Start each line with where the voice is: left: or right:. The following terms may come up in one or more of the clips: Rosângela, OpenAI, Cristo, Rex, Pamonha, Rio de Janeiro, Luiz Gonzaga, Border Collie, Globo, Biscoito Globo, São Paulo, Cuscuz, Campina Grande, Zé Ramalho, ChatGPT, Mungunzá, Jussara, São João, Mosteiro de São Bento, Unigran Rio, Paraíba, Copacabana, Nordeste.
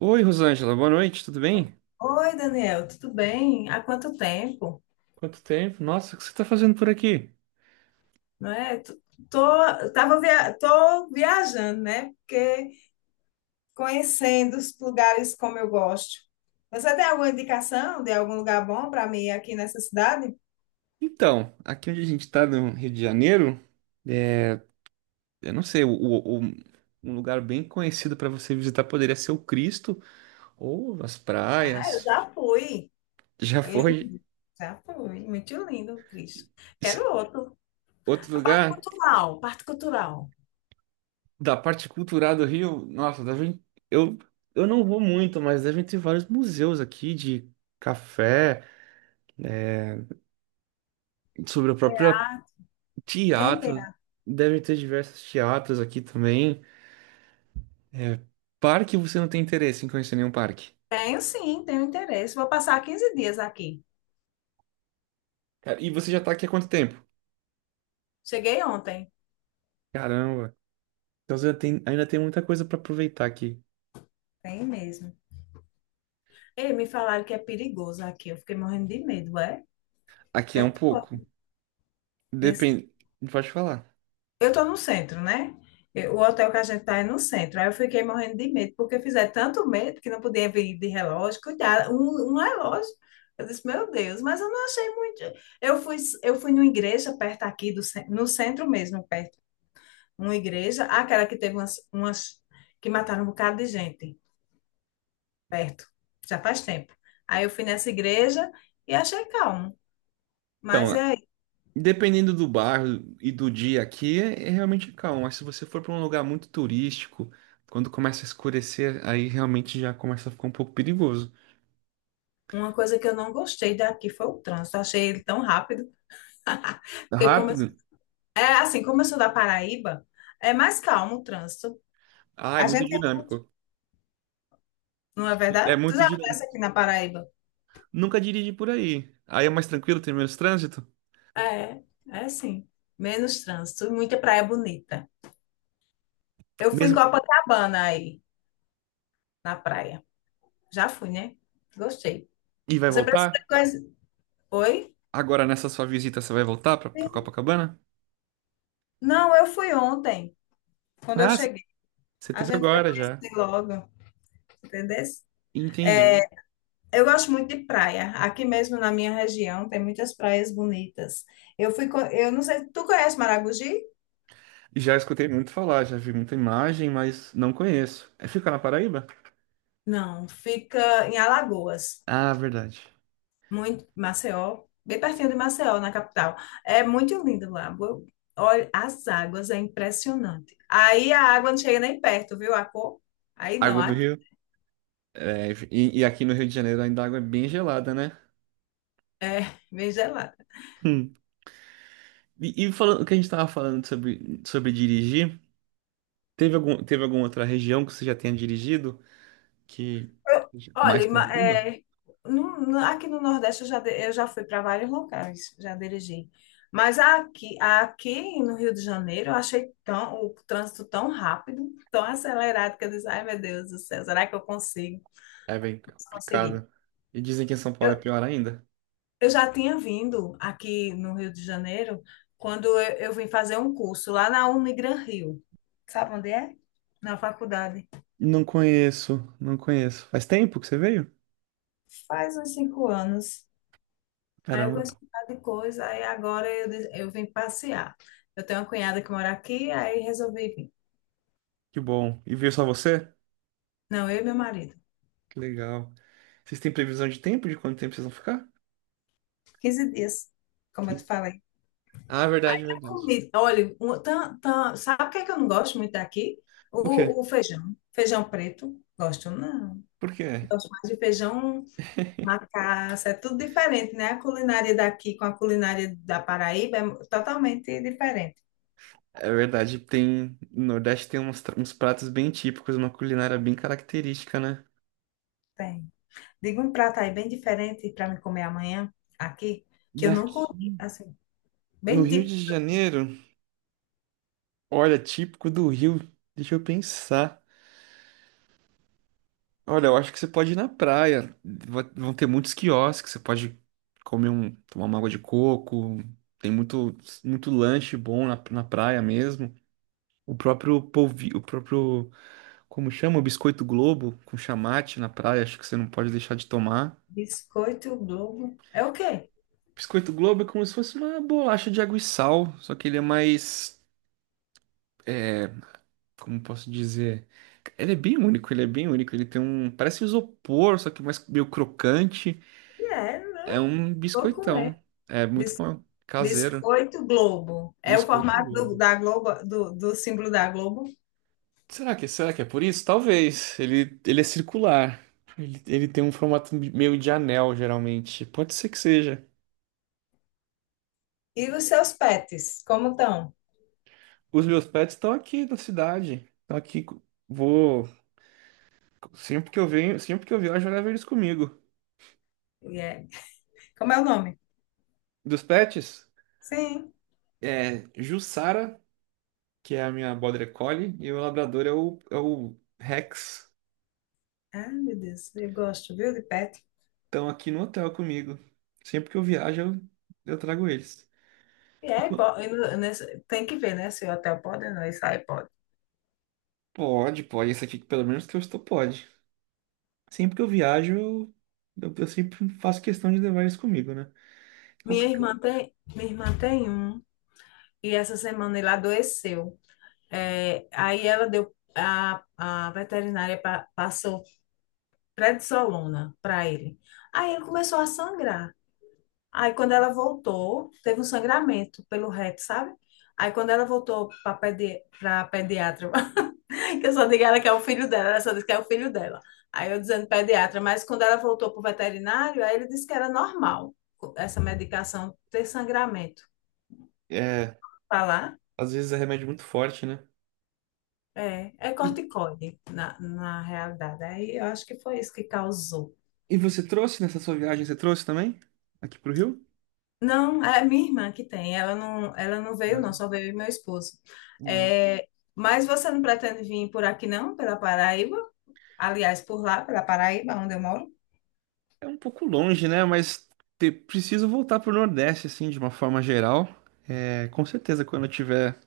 right: Oi, Rosângela, boa noite, tudo bem?
left: Oi, Daniel, tudo bem? Há quanto tempo,
right: Quanto tempo? Nossa, o que você está fazendo por aqui?
left: não é? Tô, tô viajando, né? Porque conhecendo os lugares como eu gosto. Você tem alguma indicação de algum lugar bom para mim aqui nessa cidade?
right: Então, aqui onde a gente está no Rio de Janeiro, é, eu não sei, um lugar bem conhecido para você visitar poderia ser o Cristo ou as
left: Ah, eu
right: praias.
left: já fui.
right: Já
left: É
right: foi.
left: lindo. Já fui. Muito lindo, Cristo.
right: Esse
left: Quero outro.
right: outro
left: A parte
right: lugar
left: cultural, parte cultural.
right: da parte cultural do Rio. Nossa, devem, eu eu não vou muito, mas devem ter vários museus aqui de café, sobre o próprio
left: Tem, tem.
right: teatro. Devem ter diversos teatros aqui também. É, parque, você não tem interesse em conhecer nenhum parque.
left: Tenho sim, tenho interesse. Vou passar 15 dias aqui.
right: Cara, e você já tá aqui há quanto tempo?
left: Cheguei ontem.
right: Caramba. Então você ainda tem muita coisa pra aproveitar aqui.
left: Tem mesmo. Ei, me falaram que é perigoso aqui. Eu fiquei morrendo de medo, é? O
right: Aqui
left: que
right: é
left: é
right: um
left: que
right: pouco.
left: tu- nesse-
right: Depende. Pode falar.
left: Eu tô no centro, né? O hotel que a gente tá é no centro. Aí eu fiquei morrendo de medo, porque fizeram tanto medo que não podia vir de relógio. Cuidado, um relógio. Eu disse, meu Deus, mas eu não achei muito. Eu fui, eu fui numa igreja perto aqui, no centro mesmo, perto. Uma igreja, aquela que teve umas que mataram um bocado de gente perto, já faz tempo. Aí eu fui nessa igreja e achei calmo.
right: Então,
left: Mas
right: lá,
left: é
right: dependendo do bairro e do dia aqui, é realmente calmo. Mas se você for pra um lugar muito turístico, quando começa a escurecer, aí realmente já começa a ficar um pouco perigoso.
left: Uma coisa que eu não gostei daqui foi o trânsito. Achei ele tão rápido. Porque
right: Rápido?
left: é assim, como eu sou da Paraíba, é mais calmo o trânsito.
right: Ah, é
left: A
right: muito
left: gente,
right: dinâmico.
left: não é
right: É
left: verdade? Tu
right: muito
left: já passa
right: dinâmico.
left: aqui na Paraíba?
right: Nunca dirige por aí. Aí é mais tranquilo, tem menos trânsito.
left: É, é sim. Menos trânsito, muita praia bonita. Eu fui em
right: Mesmo.
left: Copacabana aí, na praia. Já fui, né? Gostei.
right: E vai
left: Você
right: voltar?
left: precisa conhecer. Oi?
right: Agora, nessa sua visita, você vai voltar pra Copacabana?
left: Não, eu fui ontem, quando eu
right: Ah, c-
left: cheguei.
right: você
left: A
right: teve
left: gente foi
right: agora já.
left: conhecer logo, entendeu?
right: Entendi.
left: Eu gosto muito de praia. Aqui mesmo na minha região tem muitas praias bonitas. Eu fui, eu não sei, tu conhece Maragogi?
right: Já escutei muito falar, já vi muita imagem, mas não conheço. É, fica na Paraíba?
left: Não, fica em Alagoas,
right: Ah, verdade.
left: muito Maceió, bem pertinho de Maceió, na capital. É muito lindo lá. Olha, as águas é impressionante. Aí a água não chega nem perto, viu a cor? Aí não,
right: Água do
left: aqui
right: Rio? E aqui no Rio de Janeiro ainda a água é bem gelada, né?
left: é bem gelada.
right: Hum. E falando, o que a gente tava falando sobre dirigir, teve alguma outra região que você já tenha dirigido que
left: Eu- Olha,
right: mais tranquila?
left: é, aqui no Nordeste eu já fui para vários locais, já dirigi. Mas aqui no Rio de Janeiro eu achei tão, o trânsito tão rápido, tão acelerado, que eu disse, ai meu Deus do céu, será que eu consigo?
right: É bem
left: Consegui.
right: complicado. E dizem que em São Paulo é
left: Eu,
right: pior ainda.
left: eu já tinha vindo aqui no Rio de Janeiro quando eu vim fazer um curso lá na Unigran Rio. Sabe onde é? Na faculdade.
right: Não conheço, não conheço. Faz tempo que você veio?
left: Faz uns 5 anos. Aí eu
right: Caramba,
left: conheci um bocado de coisa, aí agora eu vim passear. Eu tenho uma cunhada que mora aqui, aí resolvi vir.
right: que bom. E veio só você?
left: Não, eu e meu marido.
right: Que legal. Vocês têm previsão de tempo, de quanto tempo vocês vão ficar?
left: 15 dias, como eu te
right: Que-
left: falei.
right: Ah, verdade,
left: A
right: verdade.
left: comida. Olha, sabe o que é que eu não gosto muito daqui?
right: O quê?
left: O feijão. Feijão preto. Gosto, não.
right: Por quê?
left: Gosto mais de feijão macaça. É tudo diferente, né? A culinária daqui com a culinária da Paraíba é totalmente diferente.
right: É verdade, tem. No Nordeste tem uns pratos bem típicos, uma culinária bem característica, né?
left: Tem. Diga um prato aí bem diferente para me comer amanhã aqui, que eu não
right: Daqui.
left: comi. Assim,
right: No
left: bem
right: Rio
left: tipo
right: de Janeiro, olha, típico do Rio. Deixa eu pensar. Olha, eu acho que você pode ir na praia. Vão ter muitos quiosques, você pode tomar uma água de coco. Tem muito, muito lanche bom na praia mesmo. O próprio polvilho, o próprio, como chama? O Biscoito Globo com chamate na praia, acho que você não pode deixar de tomar.
left: biscoito Globo. É o quê?
right: Biscoito Globo é como se fosse uma bolacha de água e sal, só que ele é mais, é, como posso dizer? Ele é bem único, ele é bem único. Ele tem um, parece isopor, só que mais meio crocante.
left: É,
right: É um
left: vou
right: biscoitão.
left: comer.
right: É muito
left: Bis-
right: bom. Caseiro.
left: biscoito Globo. É o
right: Biscoito
left: formato do,
right: Globo.
left: da Globo, do símbolo da Globo.
right: Será que é por isso? Talvez. Ele é circular. Ele tem um formato meio de anel, geralmente. Pode ser que seja.
left: E os seus pets, como estão?
right: Os meus pets estão aqui na cidade. Estão aqui. Vou. Sempre que eu venho, sempre que eu viajo, eu levo eles comigo.
left: E é- Como é o nome?
right: Dos pets,
left: Sim.
right: é Jussara, que é a minha Border Collie, e o meu labrador é o Rex.
left: Ai, meu Deus, eu gosto, viu, de pet.
right: Estão aqui no hotel comigo. Sempre que eu viajo, eu trago eles.
left: E é,
right: Enqu-
left: e tem que ver, né, se o hotel pode ou não, isso aí pode.
right: Pode, pode. Esse aqui, pelo menos que eu estou, pode. Sempre que eu viajo, eu sempre faço questão de levar isso comigo, né? É complicado.
left: Minha irmã tem um, e essa semana ele adoeceu. É, aí ela deu, a veterinária passou prednisolona para ele. Aí ele começou a sangrar. Aí quando ela voltou, teve um sangramento pelo reto, sabe? Aí quando ela voltou para pedi pra pediatra, que eu só digo ela que é o filho dela, ela só disse que é o filho dela. Aí eu dizendo pediatra, mas quando ela voltou para o veterinário, aí ele disse que era normal essa medicação ter sangramento.
right: É,
left: Falar?
right: às vezes é remédio muito forte, né?
left: É, é
right: E,
left: corticoide, na realidade. Aí eu acho que foi isso que causou.
right: e você trouxe nessa sua viagem, você trouxe também? Aqui pro Rio?
left: Não, é minha irmã que tem. Ela não veio, não,
right: Né?
left: só veio meu esposo.
right: É.
left: É, mas você não pretende vir por aqui, não, pela Paraíba? Aliás, por lá, pela Paraíba, onde eu moro?
right: É um pouco longe, né? Mas preciso voltar pro Nordeste, assim, de uma forma geral. É, com certeza, quando eu tiver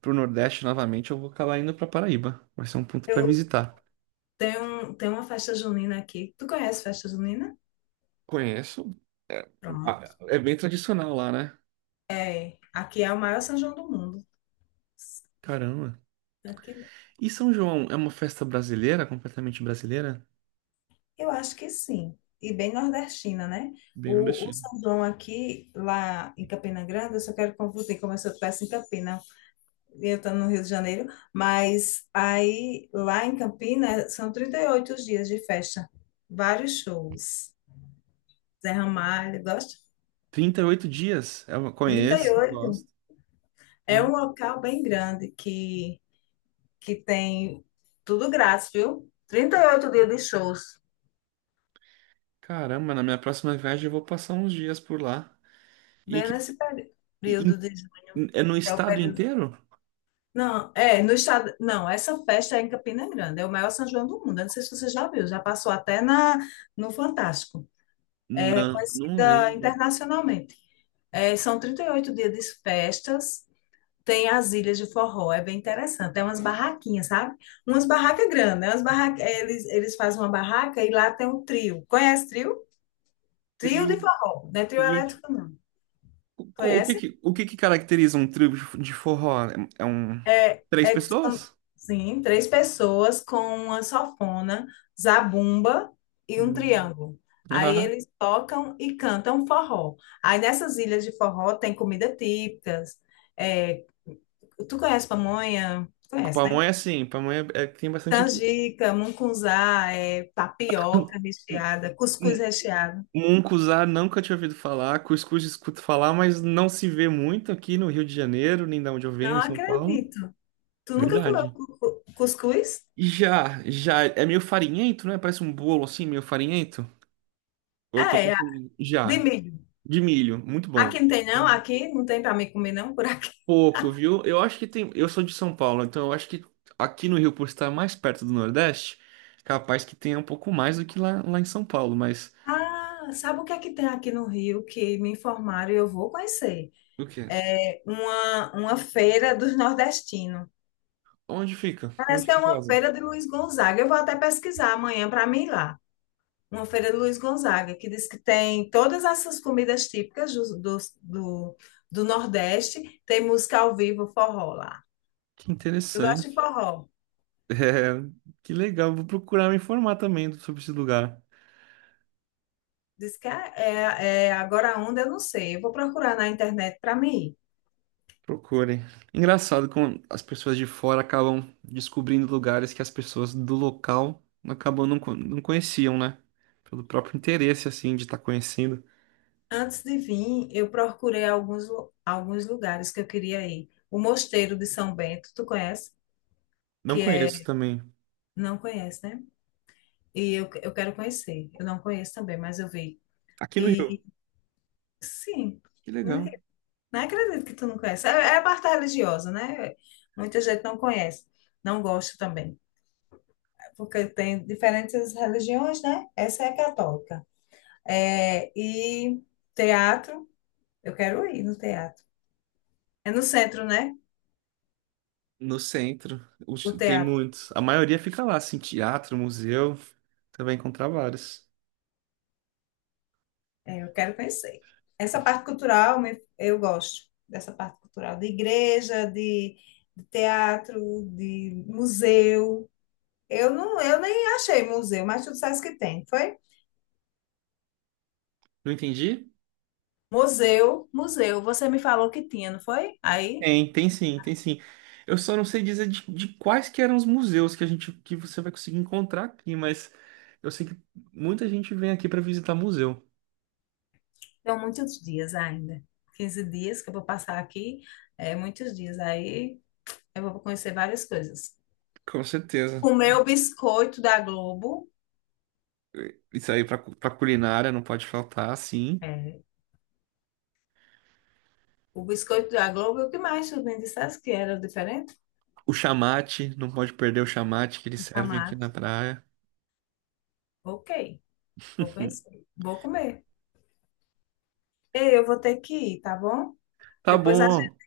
right: pro Nordeste novamente, eu vou acabar indo pra Paraíba. Vai ser um ponto pra
left: Eu
right: visitar.
left: tenho, um- tenho uma festa junina aqui. Tu conhece festa junina?
right: Conheço. É, ah,
left: Pronto.
right: é bem tradicional lá, né?
left: É, aqui é o maior São João do mundo.
right: Caramba.
left: Aqui
right: E São João é uma festa brasileira, completamente brasileira?
left: Eu acho que sim. E bem nordestina, né?
right: Bem
left: O
right: nordestino.
left: São João aqui, lá em Campina Grande, eu só quero confundir como se eu estivesse em Campina, e eu estou no Rio de Janeiro, mas aí lá em Campina são 38 dias de festa, vários shows. Zé Ramalho, gosta?
right: 38 dias. Eu conheço,
left: 38.
right: gosto.
left: É um
right: Nossa,
left: local bem grande que tem tudo grátis, viu? 38 dias de shows,
right: caramba, na minha próxima viagem eu vou passar uns dias por lá. E
left: bem
right: que
left: nesse peri-
right: e-
left: período de
right: e-
left: junho,
right: é no
left: que é o
right: estado
left: período.
right: inteiro?
left: Não, é, no estado. Não, essa festa é em Campina Grande, é o maior São João do mundo. Eu não sei se você já viu, já passou até no Fantástico. É
right: Não, não
left: reconhecida
right: lembro.
left: internacionalmente. É, são 38 dias de festas, tem as ilhas de forró, é bem interessante. Tem umas barraquinhas, sabe? Umas barracas grandes, né? Umas barraca, é, eles fazem uma barraca e lá tem um trio. Conhece trio? Trio
right: Trio,
left: de forró, não é trio
right: trio de-
left: elétrico, não. Conhece?
right: o que que caracteriza um trio de forró? É é um
left: É,
right: três
left: é, são,
right: pessoas?
left: sim, três pessoas com uma sanfona, zabumba e um
right: Hum.
left: triângulo. Aí
right: Aham.
left: eles tocam e cantam forró. Aí nessas ilhas de forró tem comida típicas. é, Tu conhece pamonha? Conhece, né?
right: Pamonha sim, pamonha é, tem bastante aqui.
left: Canjica, mungunzá, tapioca recheada, cuscuz recheado.
right: Mungunzá nunca tinha ouvido falar, cuscuz escuto falar, mas não se vê muito aqui no Rio de Janeiro, nem da onde eu venho,
left: Não
right: em São Paulo.
left: acredito. Tu nunca comeu
right: Verdade.
left: cuscuz?
right: E já, já é meio farinhento, né? Parece um bolo assim, meio farinhento. Ou eu tô
left: É,
right: confundindo?
left: de
right: Já.
left: milho.
right: De milho, muito
left: Aqui
right: bom.
left: não tem, não. Aqui não tem para mim comer, não, por aqui.
right: Pouco, viu? Eu acho que tem. Eu sou de São Paulo, então eu acho que aqui no Rio, por estar mais perto do Nordeste, capaz que tenha um pouco mais do que lá, lá em São Paulo, mas.
left: Ah, sabe o que é que tem aqui no Rio que me informaram e eu vou conhecer?
right: O quê?
left: É uma feira dos nordestinos.
right: Onde fica?
left: Parece
right: Onde
left: que é
right: que
left: uma
right: fazem?
left: feira de Luiz Gonzaga. Eu vou até pesquisar amanhã para mim ir lá. Uma feira de Luiz Gonzaga, que diz que tem todas essas comidas típicas do, do Nordeste. Tem música ao vivo, forró lá.
right: Que
left: Eu gosto de forró.
right: É, que legal, vou procurar me informar também sobre esse lugar.
left: Diz que é agora a onda, eu não sei. Eu vou procurar na internet para mim ir.
right: Procurem. Engraçado como as pessoas de fora acabam descobrindo lugares que as pessoas do local acabam não, não conheciam, né? Pelo próprio interesse, assim, de estar conhecendo.
left: Antes de vir, eu procurei alguns lugares que eu queria ir. O Mosteiro de São Bento, tu conhece?
right: Não
left: Que é,
right: conheço também.
left: não conhece, né? E eu quero conhecer. Eu não conheço também, mas eu vi.
right: Aqui no Rio.
left: E sim,
right: Que
left: não
right: legal.
left: não acredito que tu não conhece. É, é a parte religiosa, né? Muita gente não conhece, não gosta também, porque tem diferentes religiões, né? Essa é católica. É, e teatro, eu quero ir no teatro. É no centro, né?
right: No centro,
left: O
right: tem
left: teatro.
right: muitos. A maioria fica lá, assim, teatro, museu. Você vai encontrar vários.
left: É, eu quero conhecer. Essa parte cultural eu gosto, dessa parte cultural de igreja, de teatro, de museu. Eu não, eu nem achei museu, mas tu disseste que tem, foi?
right: Não entendi?
left: Museu, museu. Você me falou que tinha, não foi? Aí,
right: Tem, tem sim, tem sim. Eu só não sei dizer de quais que eram os museus que a gente que você vai conseguir encontrar aqui, mas eu sei que muita gente vem aqui para visitar museu.
left: são muitos dias ainda. 15 dias que eu vou passar aqui, é muitos dias. Aí eu vou conhecer várias coisas.
right: Com certeza.
left: Comer o biscoito da Globo.
right: Isso aí para culinária não pode faltar, sim.
left: É, o biscoito da Globo, e o que mais tu me disseste que era diferente?
right: O chamate, não pode perder o chamate que eles servem aqui na praia.
left: Ok, vou conhecer, vou comer. Ei, eu vou ter que ir, tá bom?
right: Tá
left: Depois a gente
right: bom,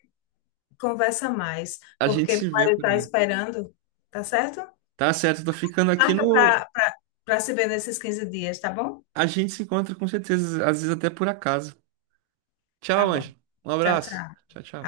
left: conversa mais,
right: a gente
left: porque meu
right: se vê
left: marido
right: por
left: está
right: aí.
left: esperando, tá certo?
right: Tá certo, tô ficando aqui
left: Marca
right: no.
left: para se ver nesses 15 dias, tá bom?
right: A gente se encontra com certeza, às vezes até por acaso.
left: Tá
right: Tchau,
left: bom.
right: Anjo. Um
left: Tchau,
right: abraço.
left: tchau.
right: Tchau, tchau.